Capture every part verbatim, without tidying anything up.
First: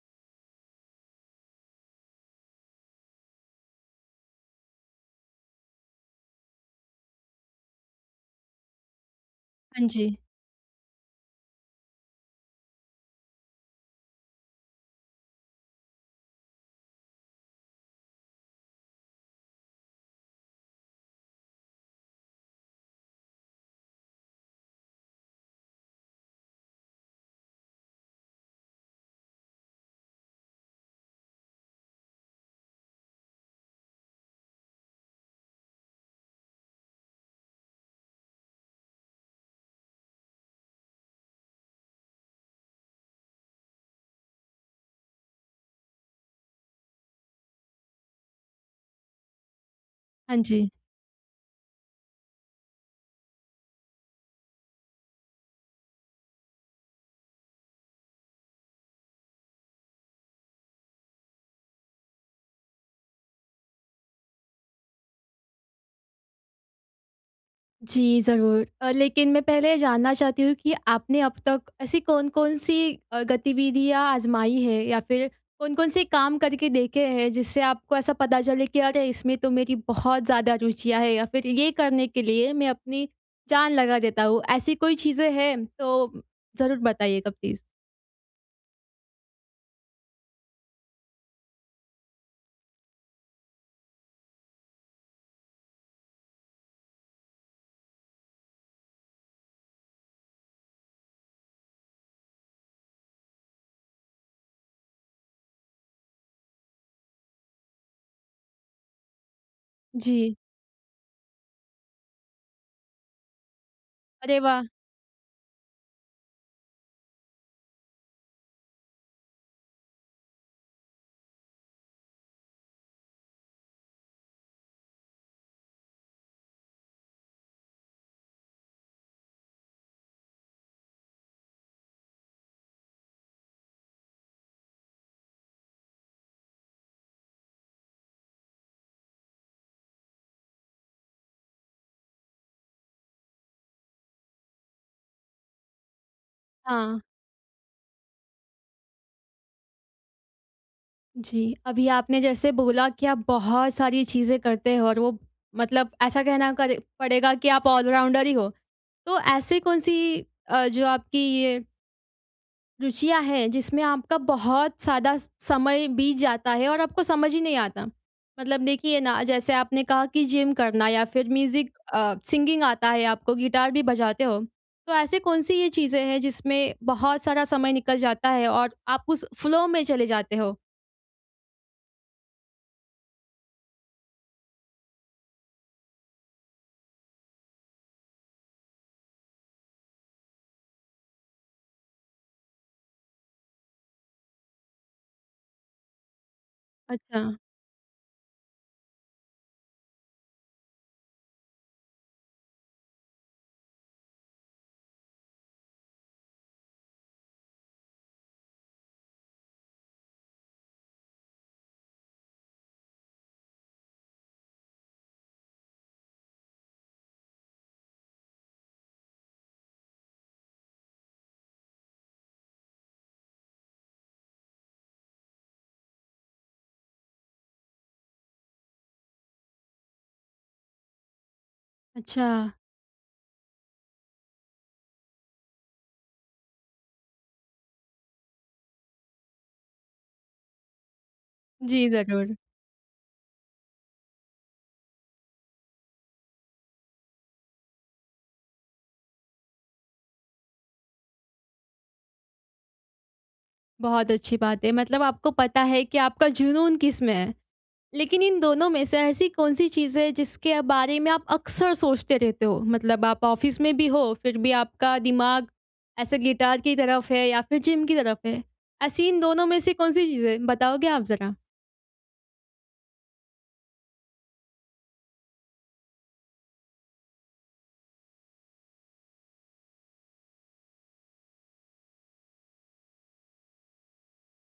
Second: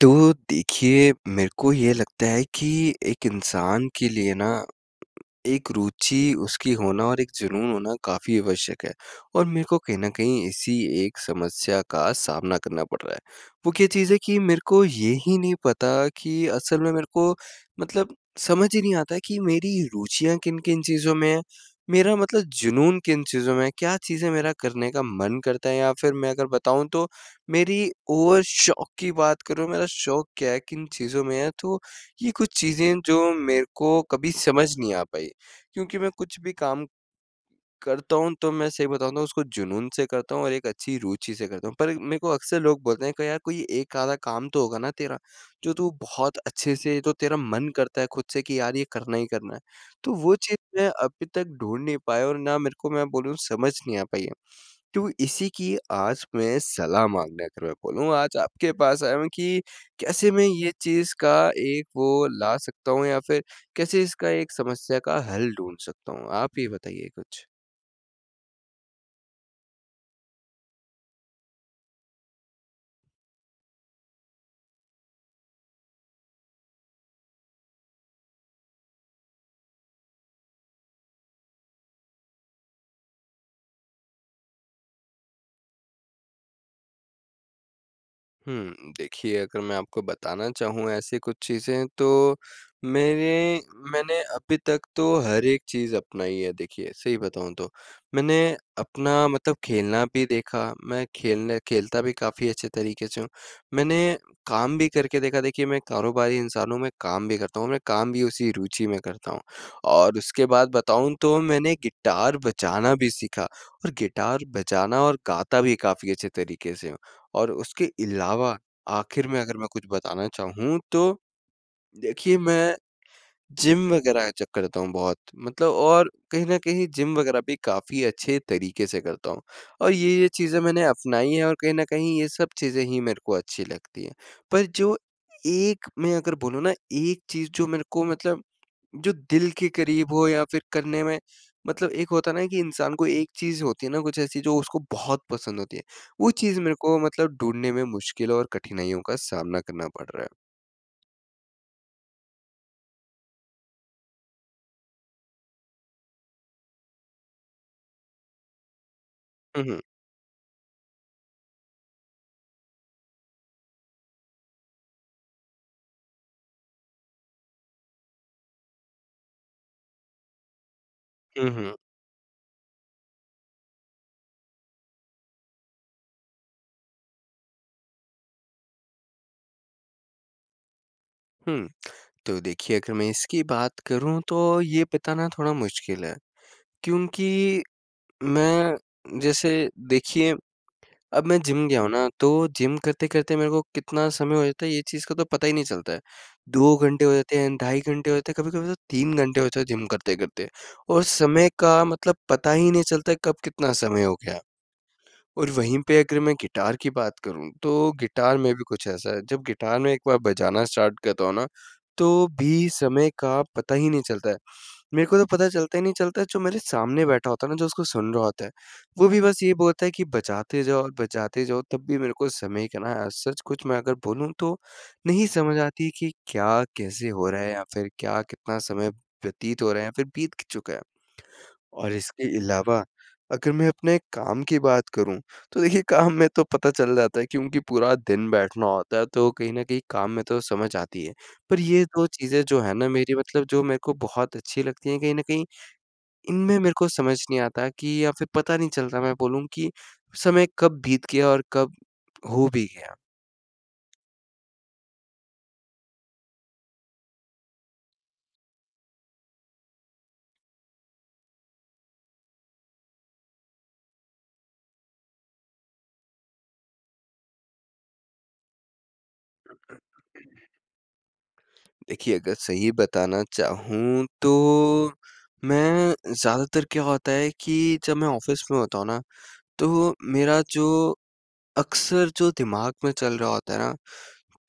तो देखिए, मेरे को ये लगता है कि एक इंसान के लिए ना एक रुचि उसकी होना और एक जुनून होना काफ़ी आवश्यक है। और मेरे को हाँ कहीं जी, न कहीं इसी एक समस्या का सामना करना पड़ रहा है। वो क्या चीज़ है कि मेरे को ये ही नहीं पता कि असल में मेरे को मतलब समझ ही नहीं आता कि मेरी रुचियाँ किन-किन चीज़ों में हैं, मेरा मतलब जुनून किन चीज़ों में है, क्या चीज़ें मेरा करने का मन करता है। या फिर मैं अगर बताऊँ तो मेरी ओवर शौक की बात करूँ, मेरा शौक क्या है, किन चीज़ों में है, तो ये कुछ चीज़ें जो मेरे को कभी समझ नहीं आ पाई। क्योंकि मैं कुछ भी काम करता हूँ तो मैं सही बताऊँ तो उसको जुनून से करता हूँ और एक अच्छी रुचि से करता हूँ। पर मेरे को अक्सर लोग बोलते हैं कि यार कोई एक आधा काम तो होगा ना तेरा, जो तू बहुत अच्छे से तो तेरा मन करता है खुद से कि यार ये करना ही करना है। तो वो हाँ जी। चीज़ मैं अभी तक ढूँढ नहीं पाया और ना मेरे को मैं बोलूँ समझ नहीं आ पाई है। तो इसी की आज मैं सलाह माँगने अगर मैं बोलूँ आज आपके पास आया हूँ कि कैसे मैं ये चीज़ का एक वो ला सकता हूँ या फिर कैसे इसका एक समस्या का हल ढूँढ सकता हूँ? आप ही बताइए कुछ। जी, ज़रूर। अ, लेकिन मैं पहले ये जानना चाहती हूँ कि आपने अब तक ऐसी कौन-कौन सी अ, गतिविधियाँ आज़माई हैं या फिर कौन-कौन से काम करके देखे हैं जिससे आपको ऐसा पता चले कि अरे! इसमें तो मेरी बहुत ज़्यादा रुचियाँ हैं या फिर ये करने के लिए मैं अपनी जान लगा देता हूँ। ऐसी कोई चीज़ें हैं तो ज़रूर बताइएगा प्लीज़? हुँ, देखिए अगर मैं आपको बताना चाहूँ ऐसी कुछ चीज़ें तो मेरे मैंने अभी तक तो हर एक चीज़ अपनाई है देखिए, सही बताऊँ तो। मैंने अपना मतलब खेलना भी देखा, मैं खेलने खेलता भी काफ़ी अच्छे तरीके से हूँ। मैंने काम भी करके देखा, देखिए मैं कारोबारी इंसान हूँ, मैं काम भी करता हूँ, मैं काम भी उसी रुचि में करता हूँ। और जी। उसके बाद बताऊँ तो मैंने गिटार बजाना भी सीखा और अरे गिटार वाह! बजाना और गाता भी काफ़ी अच्छे तरीके से हूँ। और उसके अलावा आखिर में अगर मैं कुछ बताना चाहूँ तो देखिए मैं जिम वग़ैरह ज करता हूँ बहुत मतलब, और कहीं न कहीं जिम वग़ैरह भी काफ़ी अच्छे तरीके से करता हूँ और ये, ये चीज़ें मैंने अपनाई हैं और कहीं न कहीं ये सब चीज़ें ही मेरे को अच्छी लगती हैं। पर जो एक मैं अगर बोलूँ ना एक चीज़ जो मेरे को मतलब जो दिल के करीब हो या फिर करने में मतलब एक होता है ना कि इंसान को एक चीज़ होती है ना कुछ ऐसी जो उसको बहुत पसंद होती है। वो चीज़ मेरे को हाँ। मतलब ढूँढने में मुश्किल और कठिनाइयों का सामना करना पड़ रहा है। जी, अभी आपने जैसे बोला कि आप बहुत सारी चीज़ें करते हो और वो मतलब ऐसा कहना करे पड़ेगा कि आप ऑलराउंडर ही हो। तो ऐसी हुँ, हुँ। कौन-सी अ, जो आपकी ये रुचियाँ हैं जिसमें आपका बहुत ज़्यादा स समय बीत जाता है और आपको समझ ही नहीं आता? मतलब देखिए ना, जैसे आपने कहा कि जिम करना या फिर हुँ, म्यूज़िक हुँ। अ, सिंगिंग आता है आपको, गिटार भी बजाते हो। तो ऐसी कौन-सी ये चीज़ें हैं जिसमें बहुत सारा समय निकल जाता है और आप उस फ़्लो में चले जाते हो? हुँ, तो देखिए अगर मैं इसकी बात करूँ तो ये बताना थोड़ा मुश्किल है। क्योंकि मैं जैसे देखिए अब मैं जिम गया हूँ ना, तो जिम करते-करते मेरे को कितना समय हो जाता है, ये चीज़ का तो पता ही नहीं चलता है। दो घंटे हो अच्छा, जाते हैं, ढाई घंटे हो जाते हैं, कभी-कभी तो तीन घंटे हो जाते हैं जिम करते-करते। और समय का मतलब पता ही नहीं चलता है कब कितना समय हो गया। और वहीं पे अगर मैं गिटार की बात करूँ, तो गिटार में भी कुछ ऐसा है, जब गिटार में एक बार बजाना स्टार्ट करता हूँ ना, तो भी समय का पता ही नहीं चलता है। मेरे को तो पता चलता ही नहीं चलता, जो मेरे सामने बैठा होता है ना, जो उसको सुन रहा होता है, वो भी बस ये बोलता है कि बजाते जाओ और बजाते जाओ, तब भी मेरे को समय का ना एज़ सच कुछ मैं अगर बोलूँ तो नहीं समझ आती कि क्या, कैसे हो रहा है या फिर क्या, कितना समय व्यतीत हो रहा है या फिर बीत चुका है। और अच्छा। इसके अलावा अगर मैं अपने काम की बात करूँ, तो देखिए काम में तो पता चल जाता है क्योंकि पूरा दिन बैठना होता है, तो कहीं न कहीं काम में तो समझ आती है। पर ये जी, दो ज़रूर। चीज़ें जो हैं ना मेरी मतलब जो मेरे को बहुत अच्छी लगती हैं कहीं न कहीं, इनमें मेरे को समझ नहीं आता कि या फिर पता नहीं चलता मैं बोलूँ कि समय कब बीत गया और कब हो भी गया। बहुत अच्छी बात है, मतलब आपको पता है कि आपका जुनून किस में है। लेकिन इन दोनों में से ऐसी कौन-सी चीज़ है जिसके बारे में आप अक्सर सोचते रहते हो? मतलब आप ऑफ़िस में भी हो, फिर भी आपका दिमाग ऐसे गिटार की तरफ है या फिर जिम की तरफ है। ऐसी इन दोनों में से कौन-सी चीज़ है? बताओगे आप ज़रा? देखिए अगर सही बताना चाहूँ तो मैं ज़्यादातर क्या होता है कि जब मैं ऑफ़िस में होता हूँ ना तो मेरा जो अक्सर जो दिमाग में चल रहा होता है ना,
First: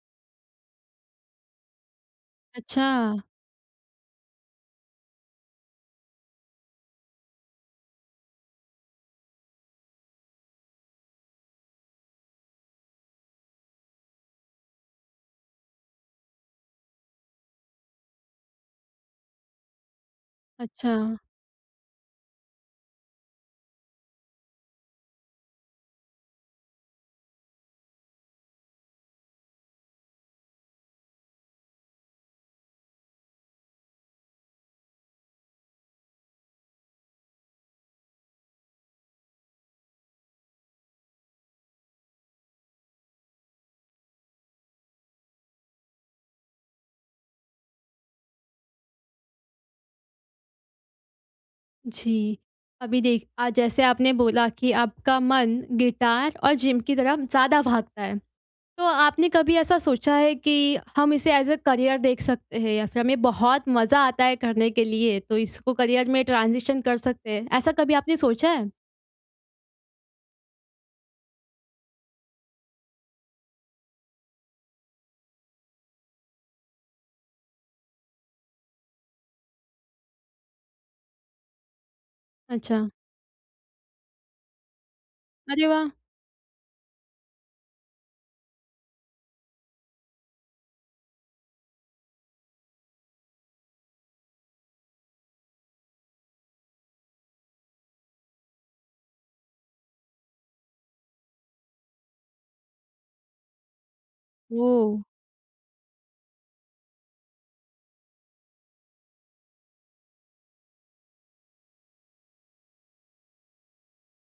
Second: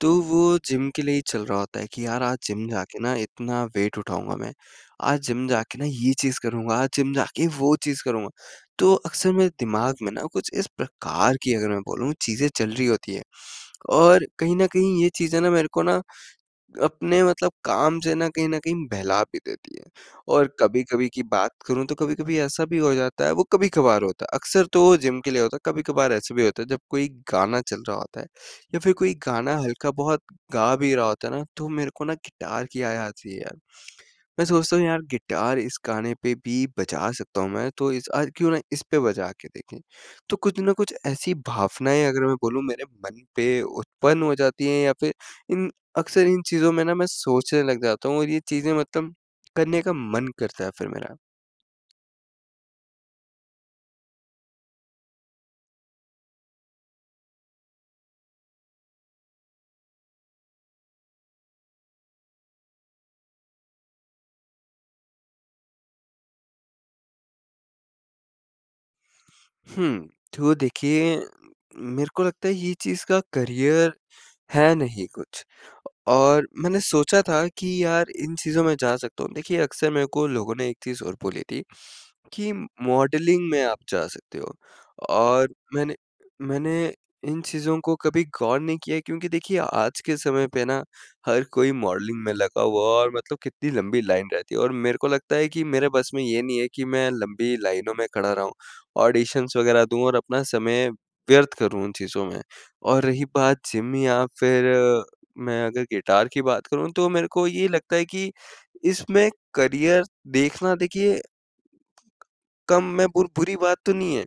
तो वो जिम के लिए ही चल रहा होता है कि यार आज जिम अच्छा, जाके ना इतना वेट उठाऊँगा मैं। आज जिम जाके ना ये चीज़ करूँगा, आज जिम जाके वो चीज़ करूँगा। तो अक्सर मेरे दिमाग में ना कुछ इस प्रकार की अगर मैं बोलूँ चीज़ें चल रही होती है। और कहीं न कहीं ये चीज़ें ना मेरे को ना अपने मतलब काम से ना कहीं न कहीं बहला भी देती है। और अच्छा। कभी-कभी की बात करूँ तो कभी-कभी ऐसा भी हो जाता है, वो कभी-कभार होता है। अक्सर तो वो जिम के लिए होता है, कभी-कभार ऐसे भी होता है जब कोई गाना चल रहा होता है या फिर कोई गाना हल्का बहुत गा भी रहा होता है ना, तो मेरे को ना गिटार की याद आती है यार। मैं सोचता हूँ यार गिटार इस गाने पे भी बजा सकता हूँ मैं, तो इस आज क्यों ना इस पे बजा के देखें। तो कुछ ना कुछ ऐसी भावनाएँ अगर मैं बोलूँ मेरे मन पे उत्पन्न हो जाती हैं। या फिर इन अक्सर इन चीज़ों में ना मैं सोचने लग जाता हूँ और ये चीज़ें मतलब करने का मन करता है फिर मेरा। जी। अभी देख अ, जैसे आपने बोला कि आपका मन गिटार और जिम की तरफ ज़्यादा भागता है। तो आपने कभी ऐसा सोचा है कि हम इसे एज़ अ करियर देख सकते हैं या फिर हमें बहुत मज़ा आता है करने के लिए तो इसको करियर में ट्रांज़िशन कर सकते हैं, ऐसा कभी आपने सोचा है? हुँ, तो देखिए मेरे को लगता है ये चीज़ का करियर है नहीं कुछ। और मैंने सोचा था कि यार इन चीज़ों में जा सकता हूँ। देखिए अक्सर मेरे को लोगों ने एक चीज़ और बोली थी कि अच्छा, मॉडलिंग में आप जा सकते हो और अरे वाह! मैंने मैंने इन चीज़ों को कभी गौर नहीं किया है क्योंकि देखिए आज के समय पे ना हर कोई मॉडलिंग में लगा हुआ है और मतलब कितनी लंबी लाइन रहती है और मेरे को लगता है कि मेरे बस में ये नहीं है कि मैं लंबी लाइनों में खड़ा रहूँ, ऑडिशंस वगैरह दूँ और अपना समय व्यर्थ करूँ उन चीज़ों में। और रही बात जिम या फिर ओह! अ, मैं अगर गिटार की बात करूँ तो मेरे को ये लगता है कि इसमें करियर देखना देखिए कम में बुर बुरी बात तो नहीं है,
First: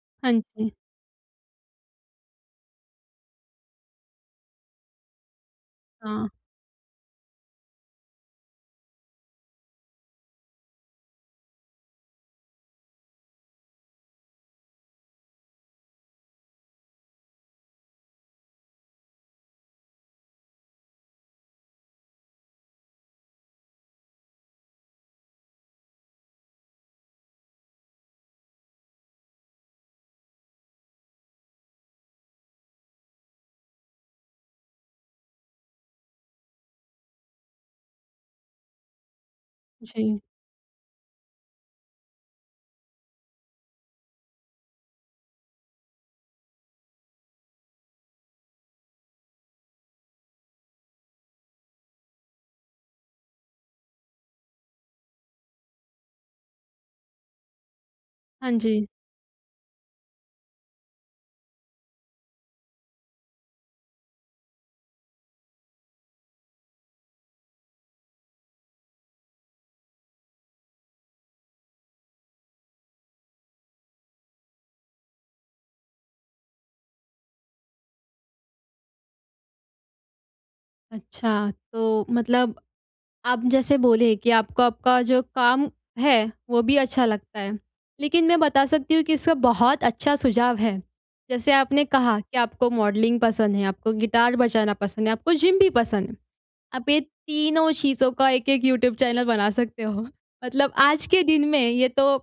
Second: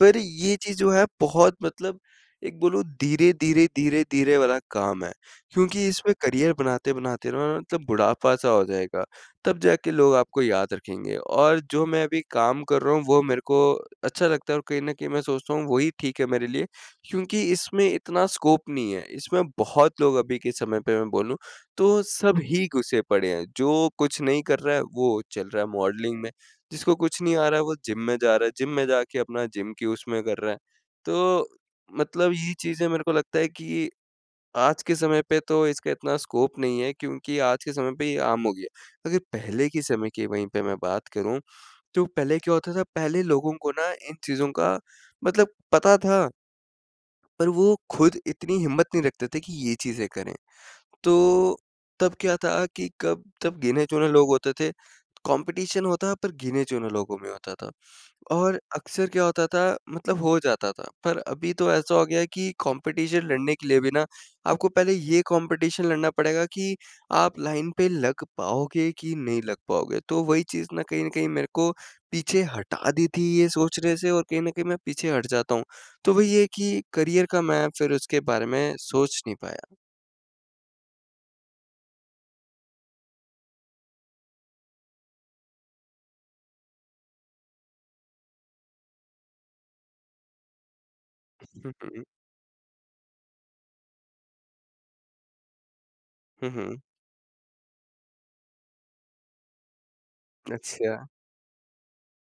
पर हाँ ये जी, चीज़ जो है बहुत मतलब एक बोलो धीरे-धीरे, धीरे-धीरे वाला काम है, क्योंकि इसमें हाँ, करियर बनाते-बनाते ना मतलब बुढ़ापा-सा हो जाएगा, तब जाके लोग आपको याद रखेंगे और जो मैं अभी काम कर रहा हूँ वो मेरे को अच्छा लगता है और कहीं न कहीं मैं सोचता हूँ वही ठीक है मेरे लिए, क्योंकि इसमें इतना स्कोप नहीं है, इसमें बहुत लोग अभी के समय पे मैं बोलूँ, तो सब ही घुसे पड़े हैं, जो कुछ नहीं कर रहा है वो चल रहा है मॉडलिंग में। जिसको कुछ नहीं आ रहा है वो जिम में जा रहा है, जिम में जाके अपना जिम की उसमें कर रहा है। तो मतलब ये चीज़ें मेरे को लगता है कि आज के समय पे तो इसका इतना स्कोप नहीं है क्योंकि आज के समय पे ये आम हो गया। अगर पहले के समय जी, की वहीं पे मैं बात करूँ, तो पहले क्या होता था पहले लोगों को ना इन चीज़ों का मतलब पता था, पर वो खुद इतनी हिम्मत नहीं रखते थे कि ये चीज़ें करें। तो तब क्या था कि कब तब गिने-चुने लोग होते थे, कॉम्पिटिशन होता पर गिने-चुने लोगों में होता था। हाँ और जी। अक्सर क्या होता था मतलब हो जाता था, पर अभी तो ऐसा हो गया है कि कॉम्पिटिशन लड़ने के लिए भी ना, आपको पहले ये कॉम्पिटिशन लड़ना पड़ेगा कि आप लाइन पे लग पाओगे कि नहीं लग पाओगे। तो वही चीज़ ना कहीं न कहीं मेरे को पीछे हटा दी थी ये सोचने से और कहीं न कहीं मैं पीछे हट जाता हूँ। तो वही है कि करियर का मैं फिर उसके बारे में सोच नहीं पाया। अच्छा, तो मतलब आप जैसे बोले कि आपको आपका जो काम है, वो भी अच्छा लगता है। लेकिन मैं बता सकती हूँ कि इसका बहुत अच्छा सुझाव है। जैसे हुँ, आपने हुँ। कहा कि आपको मॉडलिंग पसंद है, आपको गिटार बजाना पसंद है, आपको जिम भी पसंद है। हुँ, हुँ। आप ये तीनों चीज़ों का एक-एक यूट्यूब चैनल बना सकते हो। मतलब अच्छा। आज के दिन में ये तो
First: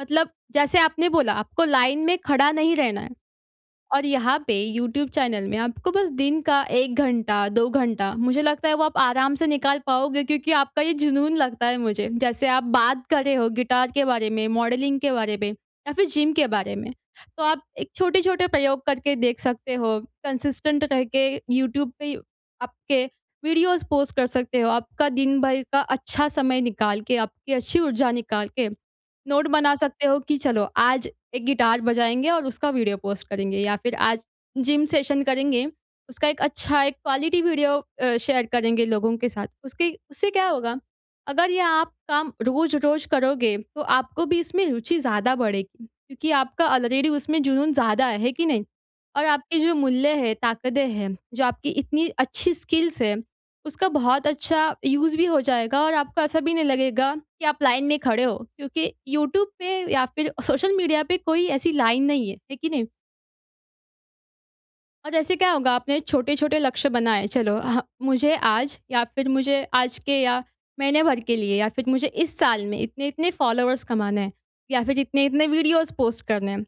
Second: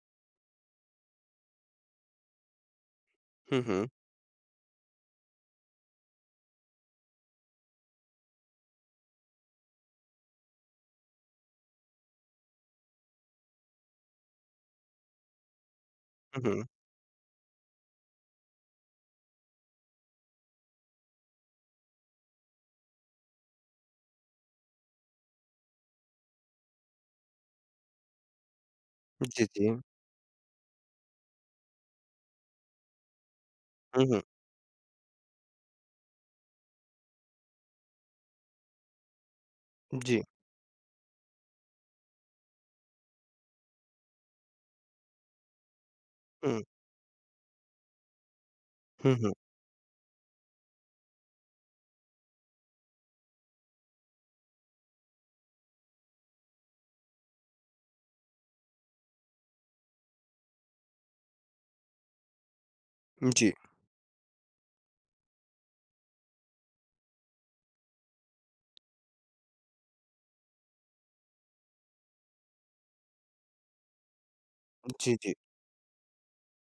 मतलब जैसे आपने बोला आपको लाइन में खड़ा नहीं रहना है। हुँ, हुँ। और यहाँ पे यूट्यूब चैनल में आपको बस दिन का एक घंटा, दो घंटा मुझे लगता है वो आप आराम से निकाल पाओगे क्योंकि आपका ये जुनून लगता है मुझे। जैसे आप बात कर रहे हो गिटार के बारे में, मॉडलिंग के बारे में या फिर जिम हुँ, के हुँ। बारे में। तो आप एक छोटे-छोटे प्रयोग करके देख सकते हो, कंसिस्टेंट रह के यूट्यूब पे आपके वीडियोज़ पोस्ट कर सकते हो। आपका दिन भर का अच्छा समय निकाल के, आपकी अच्छी ऊर्जा निकाल के, जी, नोट जी। बना सकते हो कि चलो आज एक गिटार बजाएँगे और उसका वीडियो पोस्ट करेंगे या फिर हुँ, आज हुँ। जिम सेशन करेंगे, उसका एक अच्छा एक क्वालिटी वीडियो अ, शेयर करेंगे लोगों के साथ। उसके जी। उससे क्या होगा, अगर ये आप काम रोज़-रोज़ करोगे, तो आपको भी इसमें रुचि ज़्यादा बढ़ेगी क्योंकि हुँ। आपका ऑलरेडी उसमें जुनून ज़्यादा है, है कि नहीं? हुँ, और हुँ। आपके जो मूल्य है, ताकतें हैं, जो आपकी इतनी अच्छी स्किल्स है उसका बहुत अच्छा यूज़ भी हो जाएगा और आपको ऐसा भी नहीं लगेगा कि आप लाइन में खड़े हो क्योंकि यूट्यूब पे या फिर सोशल मीडिया पे कोई ऐसी लाइन नहीं है, है कि नहीं? जी। और ऐसे क्या होगा आपने छोटे-छोटे लक्ष्य बनाए चलो ह मुझे आज या फिर मुझे आज के या महीने भर के लिए या फिर मुझे इस साल में इतने-इतने फॉलोवर्स कमाना है या फिर जी, जी। इतने-इतने वीडियोज़ पोस्ट करने हैं।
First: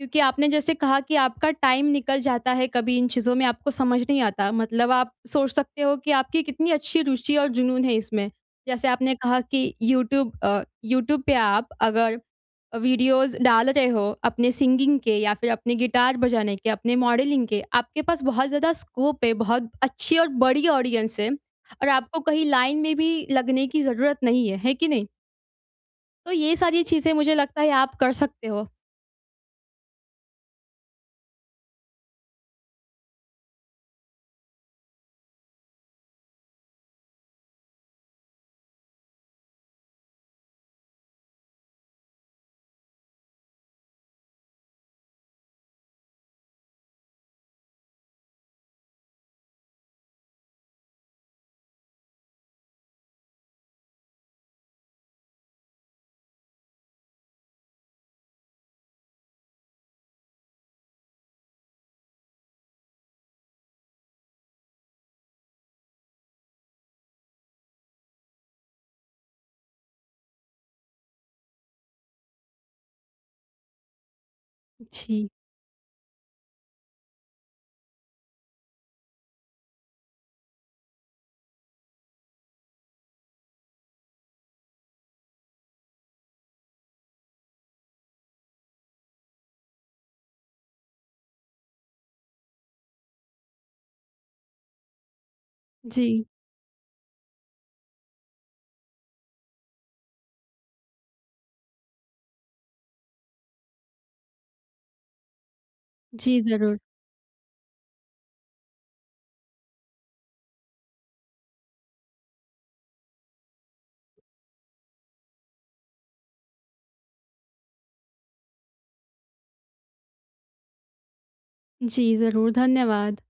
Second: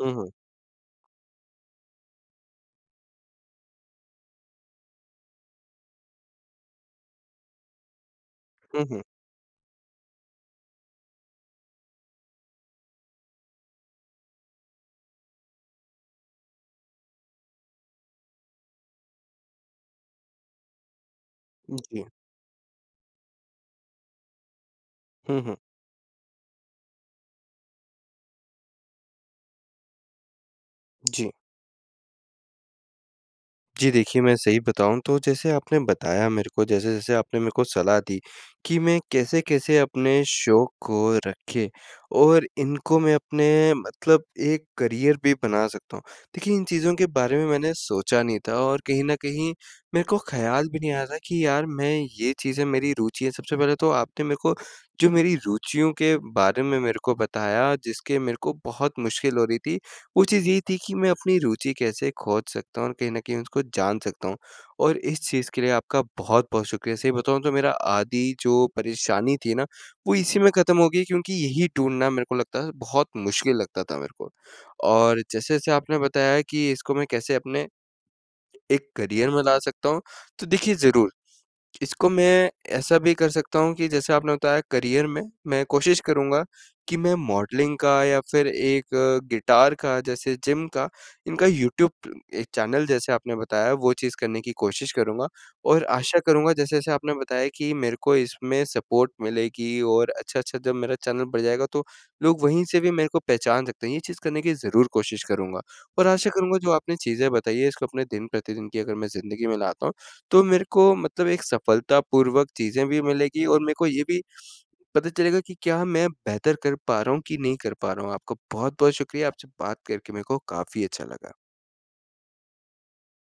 हुँ, हुँ। आपने जैसे कहा कि आपका टाइम निकल जाता है कभी इन चीज़ों में आपको समझ नहीं आता। मतलब आप सोच सकते हो कि आपकी कितनी अच्छी रुचि और जुनून है इसमें। हुँ, जैसे हुँ। आपने कहा कि यूट्यूब अ, यूट्यूब पे आप अगर वीडियोज़ डाल रहे हो अपने सिंगिंग के या फिर अपने गिटार बजाने के, अपने मॉडलिंग के, आपके पास बहुत ज़्यादा स्कोप है, बहुत अच्छी और बड़ी ऑडियंस है और जी। आपको कहीं लाइन में भी लगने की ज़रूरत नहीं है, है कि नहीं? हुँ, हुँ। तो ये सारी चीज़ें मुझे लगता है आप कर सकते हो। जी। जी, देखिए मैं सही बताऊँ तो जैसे आपने बताया मेरे को जैसे-जैसे आपने मेरे को सलाह दी कि मैं कैसे-कैसे अपने शौक को रखे और इनको मैं अपने मतलब एक करियर भी बना सकता हूँ। देखिए इन चीज़ों के बारे में मैंने सोचा नहीं था और कहीं न कहीं मेरे को ख़्याल भी नहीं आया था कि यार मैं ये चीज़ें मेरी रुचि है। सबसे पहले तो आपने मेरे को जो मेरी रुचियों के बारे में मेरे को बताया जिसके मेरे को बहुत मुश्किल हो रही थी वो चीज़ ये थी कि मैं अपनी रुचि कैसे खोज सकता हूँ और कहीं न कहीं उसको जान सकता हूँ। और इस चीज़ के लिए आपका बहुत-बहुत शुक्रिया। सही बताऊँ तो मेरा आधी जो परेशानी थी ना, वो इसी में ख़त्म हो गई क्योंकि यही ढूँढना मेरे को लगता है बहुत मुश्किल लगता था मेरे को। और जी। जैसे-जैसे आपने बताया कि इसको मैं कैसे अपने एक करियर में ला सकता हूँ, तो देखिए ज़रूर इसको मैं ऐसा भी कर सकता हूँ कि जैसे आपने बताया करियर में, मैं कोशिश करूँगा कि मैं मॉडलिंग का या फिर एक अ, गिटार का जैसे जिम का, इनका यूट्यूब एक चैनल जैसे आपने बताया वो चीज़ करने की कोशिश करूँगा। और जी। आशा करूँगा जैसे-जैसे आपने बताया कि मेरे को इसमें सपोर्ट मिलेगी और अच्छा-अच्छा जब मेरा चैनल बढ़ जाएगा तो लोग वहीं से भी मेरे को पहचान सकते हैं। ये चीज़ करने की ज़रूर कोशिश करूँगा। और आशा जी, करूँगा जो ज़रूर। आपने चीज़ें बताई है इसको अपने दिन-प्रतिदिन की अगर मैं ज़िंदगी में लाता हूँ तो मेरे को मतलब एक सफलतापूर्वक चीज़ें भी मिलेगी और मेरे को ये भी पता चलेगा कि क्या मैं बेहतर कर पा रहा हूँ कि नहीं कर पा रहा हूँ। आपका बहुत-बहुत शुक्रिया, आपसे बात करके मेरे को काफ़ी अच्छा लगा। जी, ज़रूर, धन्यवाद।